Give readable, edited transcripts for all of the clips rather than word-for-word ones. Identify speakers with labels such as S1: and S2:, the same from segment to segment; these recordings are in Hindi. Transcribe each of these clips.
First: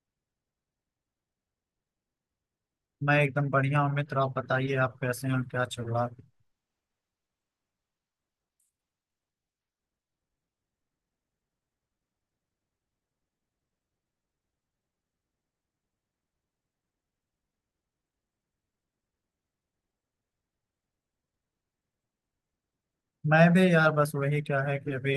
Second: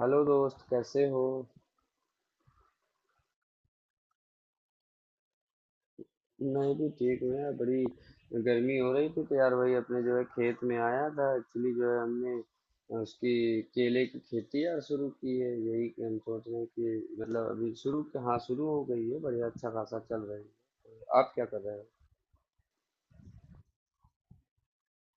S1: हेलो दोस्त कैसे हो।
S2: मैं एकदम बढ़िया हूँ मित्र। आप बताइए, आप कैसे हैं और क्या चल रहा है?
S1: मैं भी ठीक हूँ यार। बड़ी गर्मी हो रही थी तो यार वही अपने जो है खेत में आया था। एक्चुअली जो है हमने उसकी केले की खेती यार शुरू की है। यही कि हम सोच रहे हैं कि मतलब अभी शुरू, हाँ शुरू हो गई है। बढ़िया अच्छा खासा चल रही है। आप क्या कर रहे
S2: मैं भी यार बस वही क्या है कि अभी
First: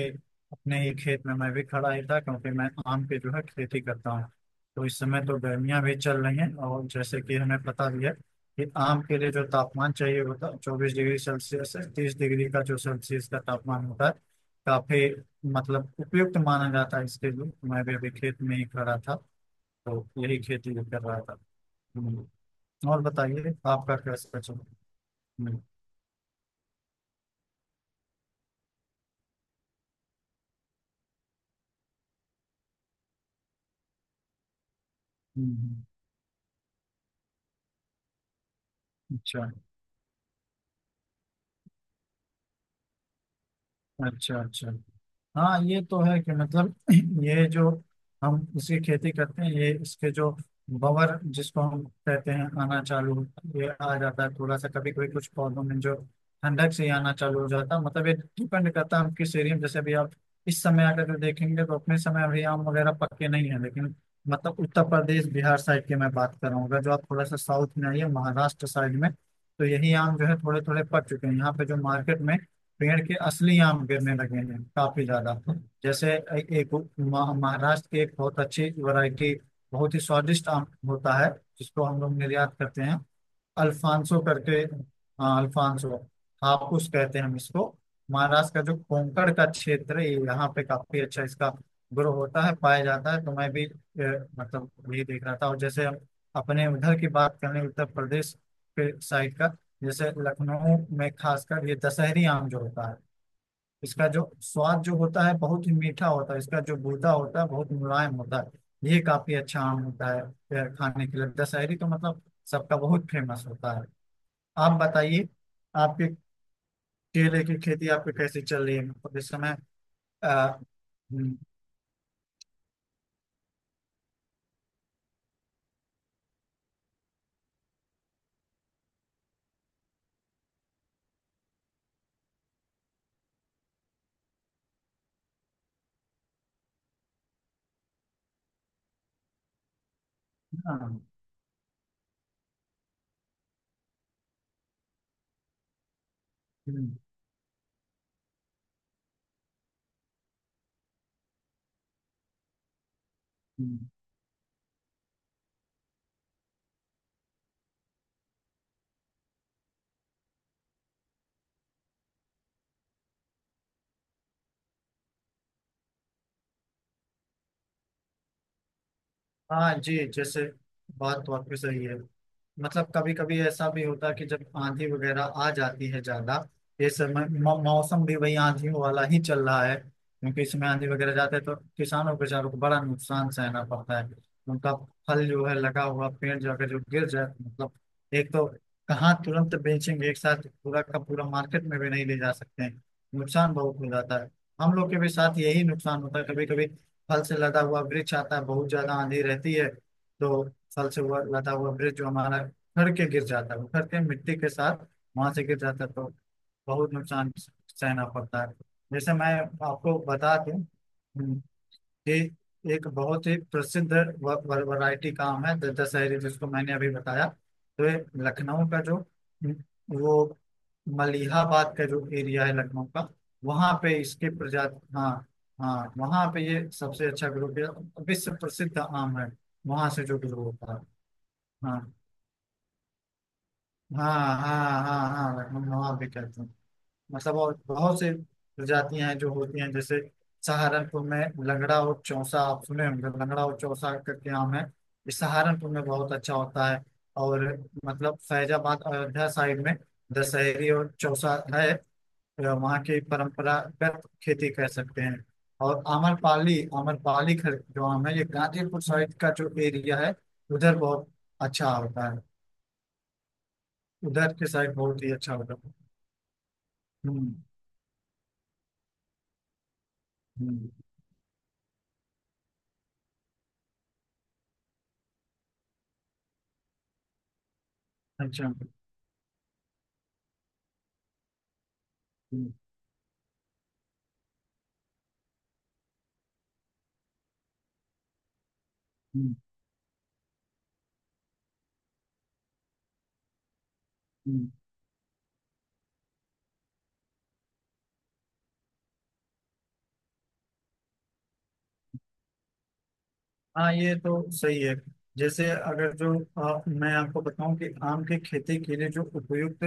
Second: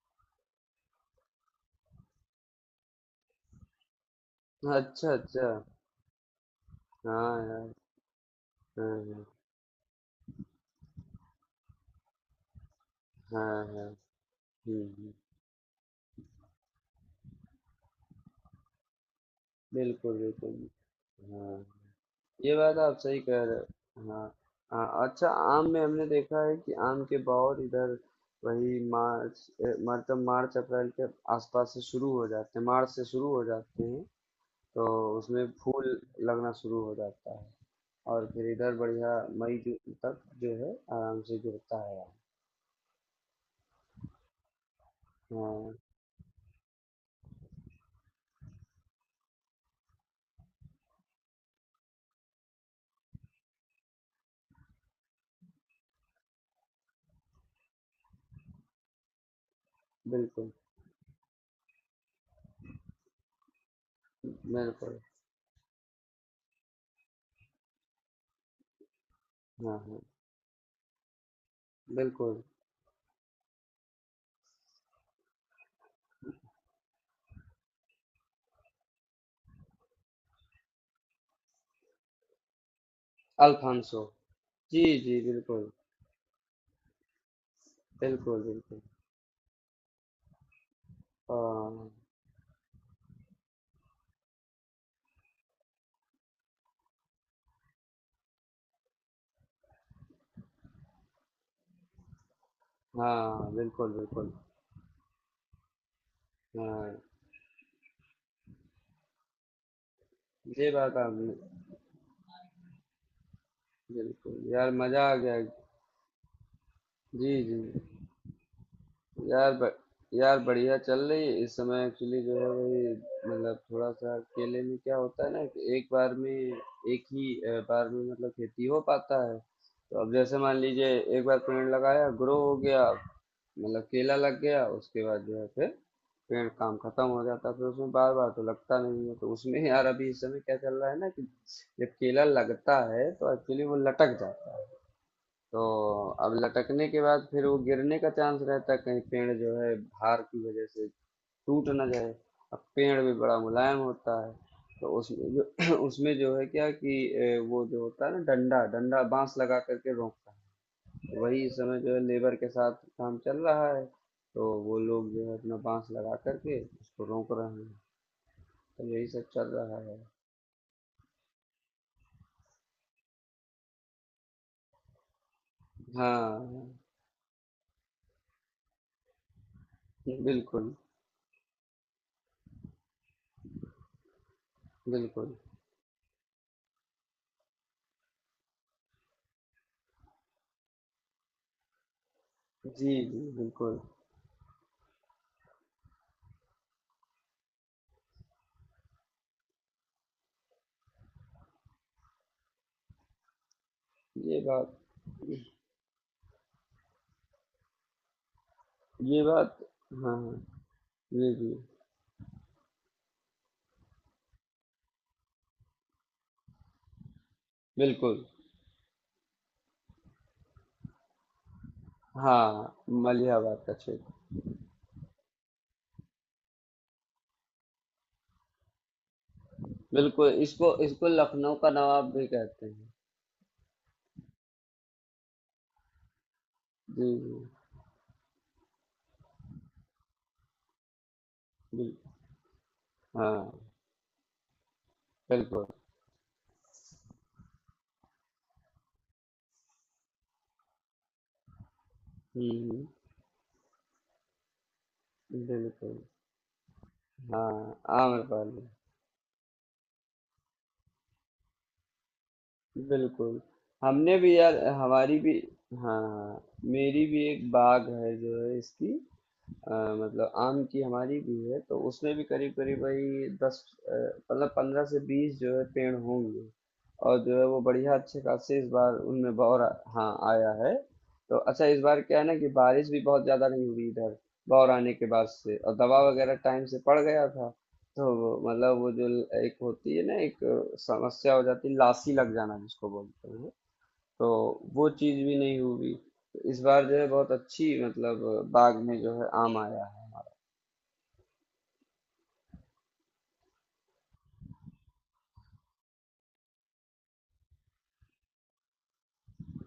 S2: अपने ही खेत में मैं भी खड़ा ही था, क्योंकि मैं आम की जो है खेती करता हूँ।
S1: हो।
S2: तो इस
S1: अच्छा
S2: समय तो
S1: अच्छा।
S2: गर्मियाँ भी चल रही हैं, और जैसे कि
S1: हाँ
S2: हमें
S1: यार।
S2: पता भी है कि
S1: हाँ
S2: आम के
S1: हाँ।
S2: लिए जो तापमान चाहिए होता है 24 डिग्री सेल्सियस से 30 डिग्री का जो सेल्सियस का
S1: हाँ हाँ।
S2: तापमान होता है, काफी
S1: हम्म,
S2: मतलब उपयुक्त माना जाता है इसके लिए। मैं भी अभी खेत में ही खड़ा था तो
S1: बिल्कुल
S2: यही
S1: बिल्कुल।
S2: खेती भी कर रहा था।
S1: हाँ
S2: हम्म।
S1: ये बात आप
S2: और
S1: सही कह
S2: बताइए,
S1: रहे
S2: आपका
S1: हो। हाँ।
S2: कैसा चल रहा है?
S1: हाँ अच्छा।
S2: हम्म।
S1: आम में हमने देखा है कि आम के बौर इधर वही मार्च मतलब मार्च अप्रैल के आसपास से शुरू हो जाते हैं। मार्च से शुरू हो जाते हैं। तो उसमें
S2: हम्म,
S1: फूल लगना शुरू हो जाता है और फिर इधर बढ़िया
S2: अच्छा
S1: मई जून तक जो है आराम से गिरता है आम।
S2: अच्छा। अच्छा हाँ,
S1: हाँ
S2: ये तो है कि मतलब ये जो हम इसकी खेती करते हैं, ये इसके जो बवर जिसको हम कहते हैं, आना चालू ये आ जाता है थोड़ा सा। कभी कभी कुछ पौधों में जो ठंडक से ही आना चालू हो जाता है। मतलब ये डिपेंड करता है हम किस एरिया में। जैसे अभी आप
S1: बिल्कुल
S2: इस समय अगर जो देखेंगे तो अपने समय अभी आम वगैरह पक्के नहीं है, लेकिन मतलब उत्तर
S1: बिल्कुल।
S2: प्रदेश बिहार साइड की मैं बात कर रहा हूँ। अगर जो आप थोड़ा सा साउथ में आइए, महाराष्ट्र साइड में, तो
S1: हाँ
S2: यही
S1: हाँ
S2: आम जो है थोड़े थोड़े पक चुके हैं। यहाँ पे जो मार्केट में
S1: बिल्कुल।
S2: पेड़ के असली आम गिरने लगे हैं काफी ज्यादा। जैसे एक महाराष्ट्र की एक बहुत अच्छी वैरायटी, बहुत ही स्वादिष्ट आम होता है, जिसको हम लोग निर्यात करते हैं,
S1: अल्फांसो।
S2: अल्फांसो करके।
S1: जी जी
S2: हाँ
S1: बिल्कुल।
S2: अल्फांसो, हापुस कहते हैं हम इसको।
S1: बिल्कुल
S2: महाराष्ट्र का जो
S1: बिल्कुल।
S2: कोंकण का क्षेत्र है, यहाँ पे काफी अच्छा इसका
S1: हाँ
S2: ग्रो होता है, पाया जाता है। तो मैं भी मतलब यही देख रहा था। और जैसे हम अपने उधर की बात करें, उत्तर प्रदेश के साइड का, जैसे लखनऊ में खासकर ये दशहरी आम जो होता है,
S1: हाँ बिल्कुल।
S2: इसका जो
S1: बिल्कुल।
S2: स्वाद जो होता है बहुत ही मीठा होता है। इसका जो
S1: हाँ
S2: गूदा होता है बहुत मुलायम होता है, ये काफी अच्छा आम होता है। यह
S1: ये बात
S2: खाने के लिए
S1: आपने,
S2: दशहरी तो मतलब सबका बहुत फेमस होता है।
S1: बिल्कुल यार
S2: आप
S1: मजा आ
S2: बताइए,
S1: गया।
S2: आपके
S1: जी
S2: केले की
S1: जी।
S2: खेती आपकी कैसी चल रही है मतलब इस
S1: यार
S2: समय?
S1: ब,
S2: अ,
S1: यार बढ़िया चल रही
S2: हम्म,
S1: है। इस समय एक्चुअली जो है वही मतलब थोड़ा सा केले में क्या होता है ना कि एक बार में एक ही बार में मतलब खेती हो पाता है। तो अब जैसे मान लीजिए, एक बार पेड़ लगाया, ग्रो हो गया, मतलब केला लग गया। उसके बाद जो है फिर पेड़ काम खत्म हो जाता है। फिर उसमें बार बार तो लगता नहीं है। तो उसमें यार अभी इस समय क्या चल
S2: हाँ,
S1: रहा है ना कि जब केला लगता है तो एक्चुअली वो लटक जाता है। तो अब लटकने
S2: हम्म,
S1: के बाद फिर वो गिरने का चांस रहता है, कहीं पेड़ जो है भार की वजह से टूट ना जाए। अब पेड़ भी बड़ा मुलायम
S2: हम्म।
S1: होता है। तो उसमें जो उसमें जो है क्या कि वो जो होता है ना डंडा डंडा बांस लगा करके रोकता है। तो वही इस समय जो है लेबर के साथ काम चल रहा है। तो वो लोग जो है अपना बांस लगा करके उसको रोक रहे हैं। तो यही सब चल
S2: हाँ
S1: रहा है।
S2: जी, जैसे बात वाकई सही है। मतलब कभी कभी ऐसा भी होता है कि जब आंधी वगैरह आ जाती है ज्यादा।
S1: हाँ
S2: ये समय मौसम भी वही आंधियों वाला ही चल रहा है, क्योंकि इसमें
S1: बिल्कुल
S2: आंधी वगैरह जाते हैं तो किसानों बेचारों को बड़ा नुकसान सहना पड़ता है उनका। फल
S1: बिल्कुल।
S2: जो है लगा हुआ पेड़ जो अगर जो गिर जाए मतलब, एक तो कहाँ तुरंत बेचेंगे, एक साथ पूरा का पूरा मार्केट में भी नहीं ले जा सकते हैं।
S1: जी जी
S2: नुकसान बहुत
S1: बिल्कुल।
S2: हो जाता है। हम लोग के भी साथ यही नुकसान होता है कभी कभी। फल से लदा हुआ वृक्ष आता है, बहुत ज्यादा आंधी रहती है तो फल से हुआ लदा हुआ वृक्ष जो हमारा घर के गिर जाता है, घर के मिट्टी
S1: ये
S2: के
S1: बात,
S2: साथ वहां से गिर जाता है, तो बहुत नुकसान सहना पड़ता है। जैसे
S1: ये
S2: मैं
S1: बात।
S2: आपको
S1: हाँ हाँ
S2: बता दूं,
S1: जी, जी,
S2: ये एक बहुत ही प्रसिद्ध वैरायटी काम है, दशहरी, जिसको मैंने अभी बताया। तो ये
S1: बिल्कुल।
S2: लखनऊ का जो वो मलिहाबाद का जो एरिया है
S1: हाँ,
S2: लखनऊ का,
S1: मलिहाबाद का
S2: वहाँ पे इसके
S1: क्षेत्र।
S2: प्रजाति हाँ, हाँ वहाँ पे ये सबसे अच्छा ग्रो, विश्व प्रसिद्ध आम है वहाँ से जो
S1: बिल्कुल,
S2: ग्रो
S1: इसको
S2: होता है।
S1: इसको लखनऊ का
S2: हाँ
S1: नवाब भी कहते हैं।
S2: हाँ हाँ हाँ, हाँ लखनऊ नवाब भी कहते हैं।
S1: जी,
S2: मतलब और बहुत से प्रजातियां हैं जो होती हैं, जैसे सहारनपुर में
S1: जी,
S2: लंगड़ा
S1: बिल
S2: और चौसा आप सुने होंगे। लंगड़ा और
S1: हाँ,
S2: चौसा करके आम है, ये
S1: बिल्कुल।
S2: सहारनपुर में बहुत अच्छा होता है। और मतलब फैजाबाद अयोध्या साइड में दशहरी और चौसा है, वहाँ
S1: हुँ,
S2: की परंपरागत खेती कह सकते हैं। और
S1: बिल्कुल।
S2: आम्रपाली, आम्रपाली खर
S1: हाँ,
S2: जो आम है ये
S1: आम्रपाली।
S2: गाजीपुर साइड का जो एरिया है, उधर बहुत अच्छा होता है।
S1: बिल्कुल, हमने भी
S2: उधर के
S1: यार,
S2: साइड बहुत ही
S1: हमारी भी,
S2: अच्छा होता है।
S1: हाँ, मेरी भी
S2: हम्म
S1: एक बाग़ है जो है इसकी। अ, मतलब आम
S2: हम्म
S1: की हमारी भी है, तो उसमें भी करीब करीब भाई 10, अ, मतलब 15 से 20 जो है पेड़ होंगे। और जो है वो बढ़िया अच्छे
S2: अच्छा।
S1: खासे इस बार उनमें हाँ आया है। तो अच्छा इस बार क्या है ना कि
S2: हम्म
S1: बारिश भी बहुत ज्यादा नहीं हुई इधर, बौर आने के बाद से। और दवा वगैरह टाइम से पड़ गया था। तो मतलब वो जो
S2: हम्म।
S1: एक होती है ना, एक समस्या हो जाती है, लासी लग जाना जिसको बोलते हैं। तो
S2: हम्म,
S1: वो चीज भी नहीं हुई। तो इस बार जो है बहुत अच्छी मतलब बाग में जो है आम आया।
S2: हाँ ये तो सही है। जैसे अगर जो मैं आपको बताऊं कि आम की खेती के लिए जो उपयुक्त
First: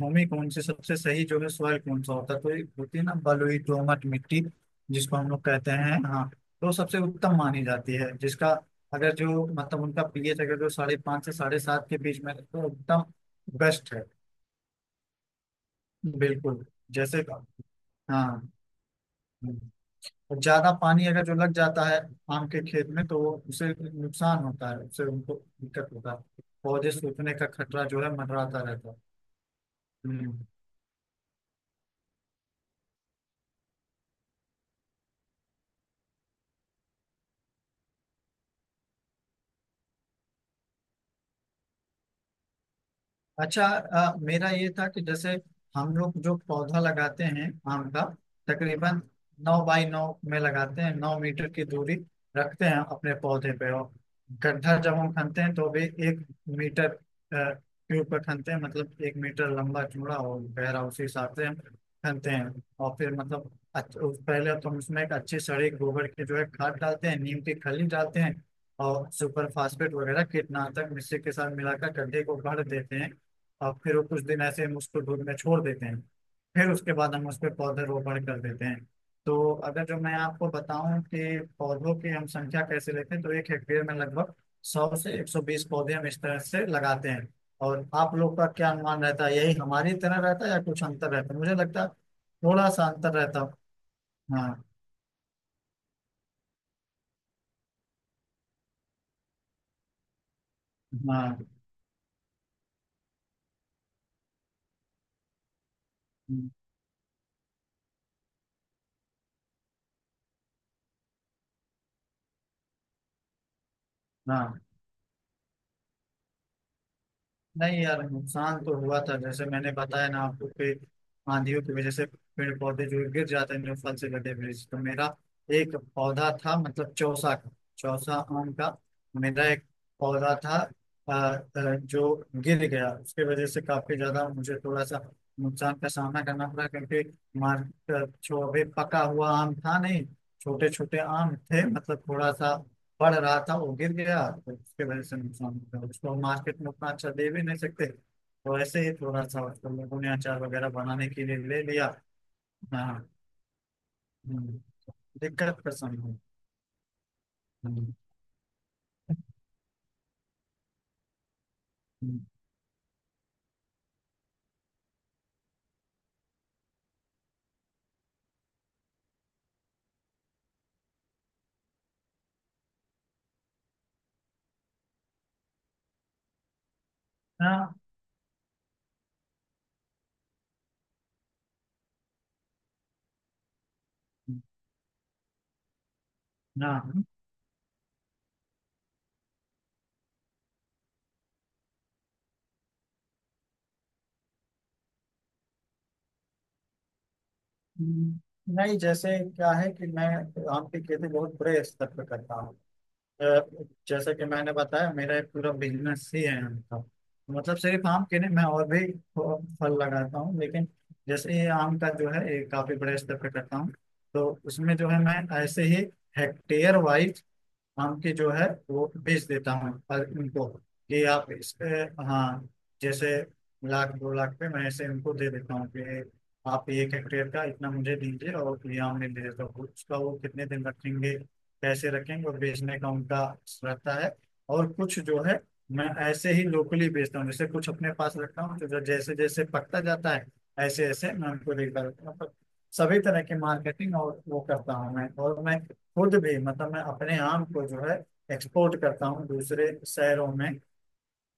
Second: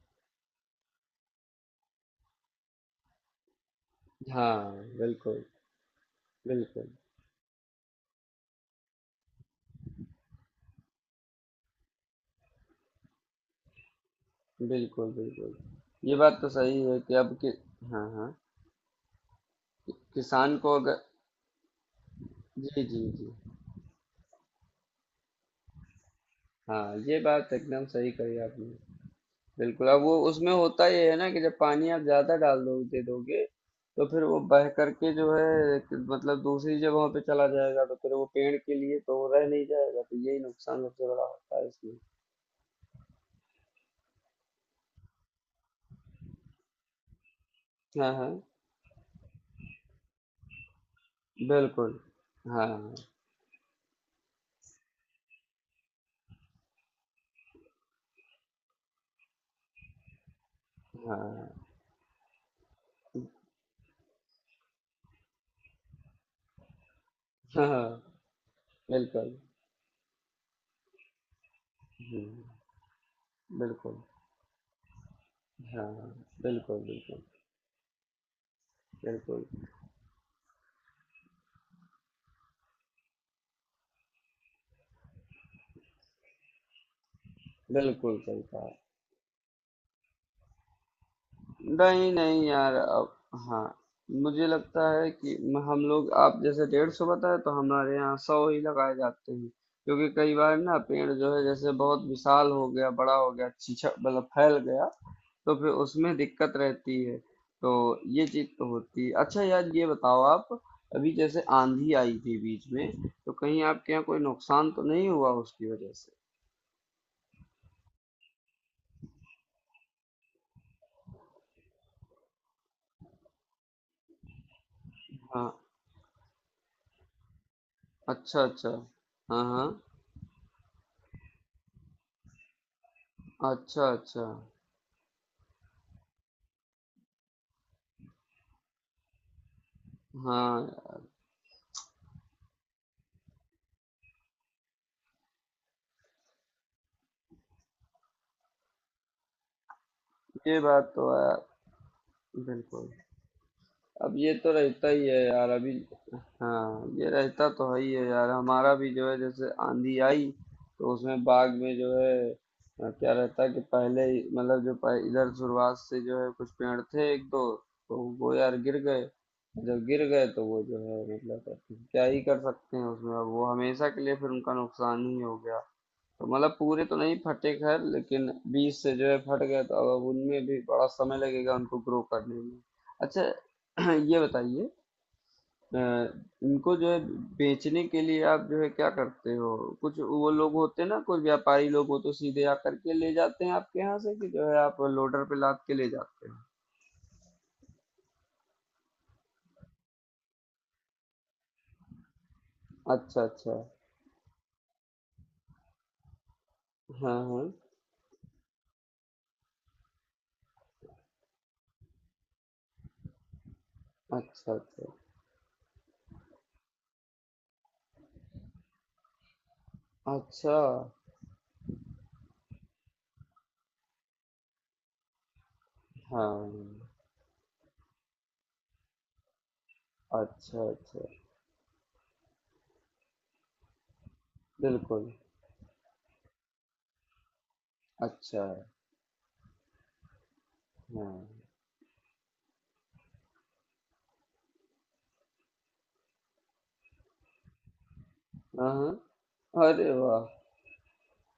S2: भूमि कौन सी सबसे सही जो है, सॉइल कौन सा होता है, तो एक होती है ना बलुई दोमट मिट्टी,
S1: हाँ
S2: जिसको हम लोग
S1: बिल्कुल
S2: कहते हैं, हाँ। तो
S1: बिल्कुल।
S2: सबसे उत्तम मानी जाती है, जिसका अगर जो मतलब उनका पीएच अगर जो 5.5 से 7.5 के बीच में है, तो उत्तम बेस्ट है।
S1: बिल्कुल बिल्कुल। ये बात तो
S2: बिल्कुल,
S1: सही है कि
S2: जैसे
S1: अब कि,
S2: हाँ
S1: हाँ हाँ,
S2: और
S1: किसान
S2: ज्यादा
S1: को अगर,
S2: पानी अगर जो लग जाता है आम के
S1: जी
S2: खेत
S1: जी
S2: में तो
S1: जी,
S2: वो उसे नुकसान होता है, उससे उनको दिक्कत होता है। पौधे
S1: हाँ ये
S2: सूखने का
S1: बात एकदम
S2: खतरा जो
S1: सही
S2: है
S1: कही
S2: मंडराता
S1: आपने।
S2: रहता है।
S1: बिल्कुल अब वो
S2: हम्म।
S1: उसमें होता ये है ना कि जब पानी आप ज्यादा डाल दो दे दोगे तो फिर वो बह करके जो है कि मतलब दूसरी जगहों पे चला जाएगा। तो फिर वो पेड़ के लिए तो वो रह नहीं जाएगा। तो यही नुकसान सबसे बड़ा होता है इसमें।
S2: अच्छा मेरा ये था कि जैसे हम लोग जो पौधा लगाते हैं आम का,
S1: हाँ हाँ
S2: तकरीबन 9 बाई 9 में लगाते हैं, 9 मीटर की दूरी
S1: बिल्कुल।
S2: रखते हैं
S1: हाँ
S2: अपने पौधे पे। और गड्ढा जब हम खनते हैं तो भी 1 मीटर के ऊपर खनते हैं, मतलब 1 मीटर लंबा चौड़ा और गहरा उसी हिसाब से
S1: हाँ
S2: हम खनते हैं। और फिर मतलब पहले तो हम उसमें एक अच्छी सड़ी गोबर की जो है खाद डालते हैं, नीम की
S1: हाँ हाँ
S2: खली डालते हैं, और
S1: बिल्कुल।
S2: सुपर फास्फेट वगैरह कीटनाशक मिश्री के साथ मिलाकर गड्ढे को
S1: हम्म,
S2: भर देते हैं। और फिर
S1: बिल्कुल।
S2: वो कुछ दिन ऐसे हम उसको धूप में छोड़ देते हैं।
S1: हाँ,
S2: फिर
S1: बिल्कुल,
S2: उसके बाद
S1: बिल्कुल,
S2: हम उस पर पौधे रोपण कर देते हैं। तो
S1: बिल्कुल,
S2: अगर जो मैं आपको बताऊं कि पौधों की हम संख्या कैसे लेते हैं, तो 1 हेक्टेयर में लगभग 100 से 120 पौधे हम इस तरह से लगाते हैं। और आप
S1: बिल्कुल
S2: लोग
S1: सही
S2: का
S1: कहा।
S2: क्या अनुमान रहता है, यही हमारी तरह रहता है या कुछ अंतर रहता है? मुझे लगता है
S1: नहीं, नहीं
S2: थोड़ा
S1: यार
S2: सा
S1: अब,
S2: अंतर रहता है।
S1: हाँ, मुझे
S2: हाँ
S1: लगता है कि हम लोग आप जैसे 150 बताए तो हमारे यहाँ 100 ही लगाए जाते हैं। क्योंकि कई बार ना पेड़ जो
S2: हाँ
S1: है जैसे बहुत विशाल हो गया, बड़ा हो गया, छीछा मतलब फैल गया, तो फिर उसमें दिक्कत रहती है। तो ये चीज तो होती है। अच्छा यार ये बताओ आप, अभी जैसे आंधी आई थी बीच में, तो कहीं आपके यहाँ कोई
S2: हाँ,
S1: नुकसान तो नहीं हुआ उसकी वजह से।
S2: नहीं यार नुकसान तो हुआ था। जैसे मैंने बताया ना आपको कि आंधियों की वजह से पेड़ पौधे जो गिर जाते हैं, जो फल से लदे हुए, तो मेरा
S1: हाँ
S2: एक पौधा था मतलब चौसा का, चौसा
S1: अच्छा
S2: आम
S1: अच्छा।
S2: का।
S1: हाँ
S2: मेरा एक
S1: हाँ
S2: पौधा था अ, जो गिर गया, उसके वजह से
S1: अच्छा
S2: काफी
S1: अच्छा।
S2: ज्यादा मुझे थोड़ा सा नुकसान का सामना करना पड़ा, क्योंकि मार्केट जो अभी पका हुआ आम था नहीं, छोटे छोटे
S1: हाँ
S2: आम थे मतलब थोड़ा सा पढ़ रहा था। वो गिर गया तो उसके वजह से नुकसान हो गया। उसको हम मार्केट में उतना अच्छा दे भी नहीं सकते, तो ऐसे ही थोड़ा सा उसको लोगों ने अचार
S1: ये
S2: वगैरह
S1: बात तो
S2: बनाने के
S1: है
S2: लिए ले लिया।
S1: बिल्कुल
S2: हाँ,
S1: अब ये तो
S2: हम्म,
S1: रहता ही है यार
S2: दिक्कत का
S1: अभी
S2: समय है।
S1: हाँ ये रहता तो है ही
S2: हम्म,
S1: है यार हमारा भी जो है जैसे आंधी आई तो उसमें बाग में जो है
S2: हम्म,
S1: अ, क्या रहता है कि पहले ही- मतलब जो पह- इधर शुरुआत से जो है कुछ पेड़ थे एक दो तो वो यार गिर गए जब गिर गए तो वो जो है मतलब अब क्या ही कर सकते हैं उसमें अब वो हमेशा के लिए फिर उनका नुकसान ही हो गया तो मतलब पूरे तो नहीं फटे
S2: हाँ
S1: खैर लेकिन बीज से जो है फट गए तो अब उनमें भी बड़ा समय लगेगा उनको ग्रो करने में अच्छा ये बताइए अ, इनको जो है
S2: हाँ,
S1: बेचने के लिए आप जो है क्या करते हो कुछ वो लोग होते हैं ना कुछ व्यापारी लोग हो तो सीधे आकर के ले जाते हैं आपके यहाँ से कि जो है आप लोडर पे लाद के ले जाते हैं
S2: हम्म, नहीं जैसे क्या है कि मैं आम की खेती बहुत बड़े स्तर पर करता हूँ।
S1: अच्छा अच्छा
S2: अ, जैसा कि मैंने बताया, मेरा एक पूरा बिजनेस ही है आम का।
S1: हाँ हाँ
S2: मतलब सिर्फ आम के नहीं, मैं और भी फल लगाता हूँ, लेकिन जैसे ये आम का जो है ये काफी बड़े स्तर पे करता हूँ। तो
S1: अच्छा
S2: उसमें
S1: अच्छा
S2: जो है मैं ऐसे ही हेक्टेयर वाइज हम के जो है वो भेज देता हूँ पर उनको
S1: अच्छा
S2: कि आप इस पे, हाँ जैसे लाख दो लाख पे मैं ऐसे उनको दे देता हूँ कि
S1: हाँ
S2: आप
S1: हाँ।
S2: 1 हेक्टेयर का इतना मुझे दीजिए और ये आमने दे देता हूँ, उसका वो कितने दिन
S1: अच्छा अच्छा
S2: रखेंगे, कैसे रखेंगे और बेचने का उनका रहता है। और कुछ
S1: बिल्कुल।
S2: जो है मैं ऐसे ही लोकली बेचता हूँ। जैसे कुछ अपने पास
S1: अच्छा
S2: रखता हूँ तो जैसे जैसे पकता जाता है, ऐसे ऐसे मैं
S1: हाँ
S2: उनको देखता रहता हूँ। तो सभी तरह की मार्केटिंग और वो करता हूँ मैं। और मैं खुद भी मतलब मैं अपने आम को जो है
S1: हाँ
S2: एक्सपोर्ट करता हूँ दूसरे
S1: हाँ अरे वाह।
S2: शहरों में।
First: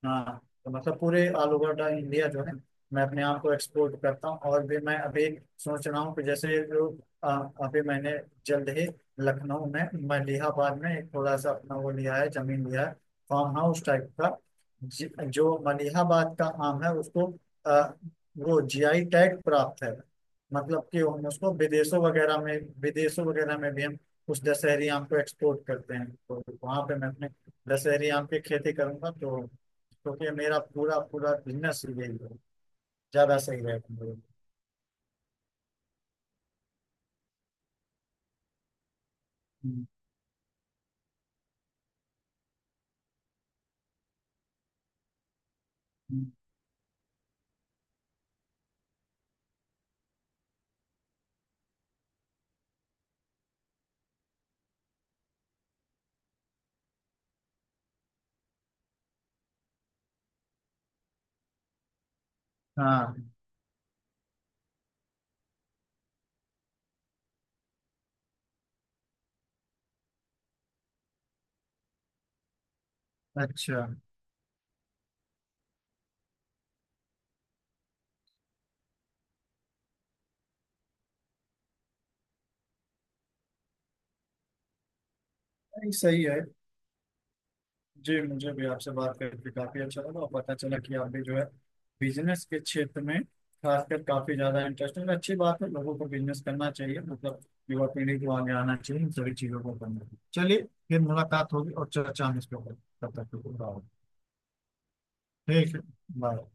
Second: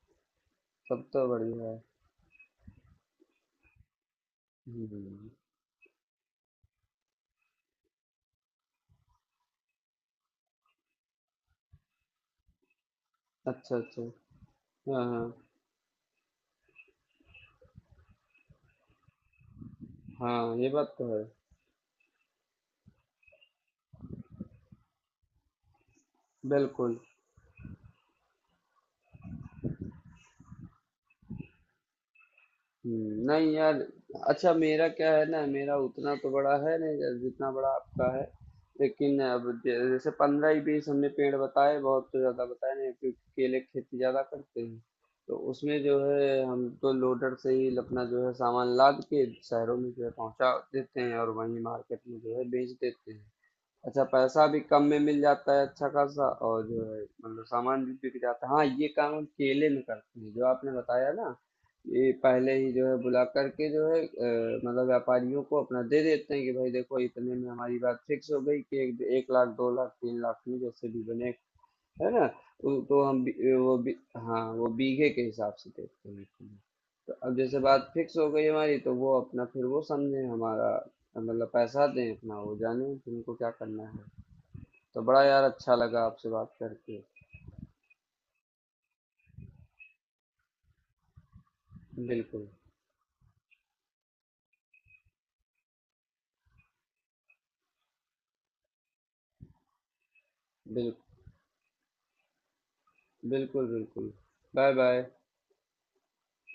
S2: हाँ, तो मतलब
S1: तब तो
S2: पूरे ऑल
S1: बढ़िया
S2: ओवर
S1: है।
S2: द इंडिया जो है मैं अपने आप को एक्सपोर्ट करता हूँ। और भी मैं अभी
S1: हम्म।
S2: सोच रहा हूँ कि जैसे जो अ, अभी मैंने जल्द ही लखनऊ में मलिहाबाद में एक थोड़ा सा अपना वो लिया है, जमीन लिया है, फार्म
S1: अच्छा
S2: हाउस
S1: अच्छा।
S2: टाइप का।
S1: हाँ हाँ
S2: जो मलिहाबाद का आम है उसको अ, वो जीआई टैग प्राप्त है।
S1: हाँ ये
S2: मतलब
S1: बात
S2: कि
S1: तो है।
S2: हम उसको विदेशों वगैरह में, विदेशों वगैरह में भी हम उस दशहरी आम को एक्सपोर्ट करते हैं। तो वहां पे
S1: बिल्कुल।
S2: मैं अपने दशहरी आम की खेती करूंगा, तो क्योंकि मेरा पूरा पूरा बिजनेस ही यही है, ज्यादा
S1: नहीं
S2: सही
S1: यार,
S2: रहेगा मेरे
S1: अच्छा मेरा क्या है ना, मेरा उतना तो बड़ा है नहीं जितना बड़ा आपका है। लेकिन अब
S2: लिए।
S1: जैसे 15 ही 20 हमने पेड़ बताए, बहुत तो ज्यादा बताए नहीं, क्योंकि केले की खेती ज्यादा करते हैं। तो उसमें जो है हम तो लोडर से ही अपना जो है सामान लाद के शहरों में जो है पहुंचा देते हैं, और वहीं मार्केट में जो है बेच देते हैं। अच्छा पैसा भी कम में मिल जाता है अच्छा खासा। और जो है मतलब सामान भी बिक जाता है। हाँ ये काम हम केले में करते हैं, जो आपने बताया ना, ये पहले ही जो है बुला
S2: हाँ
S1: करके जो है, मतलब व्यापारियों को अपना दे देते हैं, कि भाई देखो इतने में हमारी बात फिक्स हो गई, कि एक लाख दो लाख तीन लाख में जैसे भी बने, है ना। तो हम
S2: अच्छा
S1: हाँ वो बीघे के हिसाब से देखते हैं कि, तो अब जैसे बात फिक्स हो गई हमारी, तो वो अपना फिर वो समझे हमारा, मतलब पैसा दें अपना, वो जाने कि उनको क्या करना है। तो बड़ा यार अच्छा
S2: नहीं,
S1: लगा
S2: सही
S1: आपसे
S2: है
S1: बात करके।
S2: जी। मुझे भी आपसे बात करके काफी अच्छा लगा, और पता चला कि आप भी जो है बिजनेस
S1: बिल्कुल
S2: के क्षेत्र में, खासकर काफी ज्यादा इंटरेस्ट है। अच्छी बात है, लोगों को बिजनेस करना चाहिए, मतलब युवा पीढ़ी को आगे आना चाहिए, इन सभी चीजों को करना चाहिए। चलिए फिर
S1: बिल्कुल।
S2: मुलाकात होगी और चर्चा हम इसके ऊपर, तब तक के लिए
S1: बिल्कुल
S2: बाय।
S1: बिल्कुल। Bye bye.
S2: ठीक है, बाय।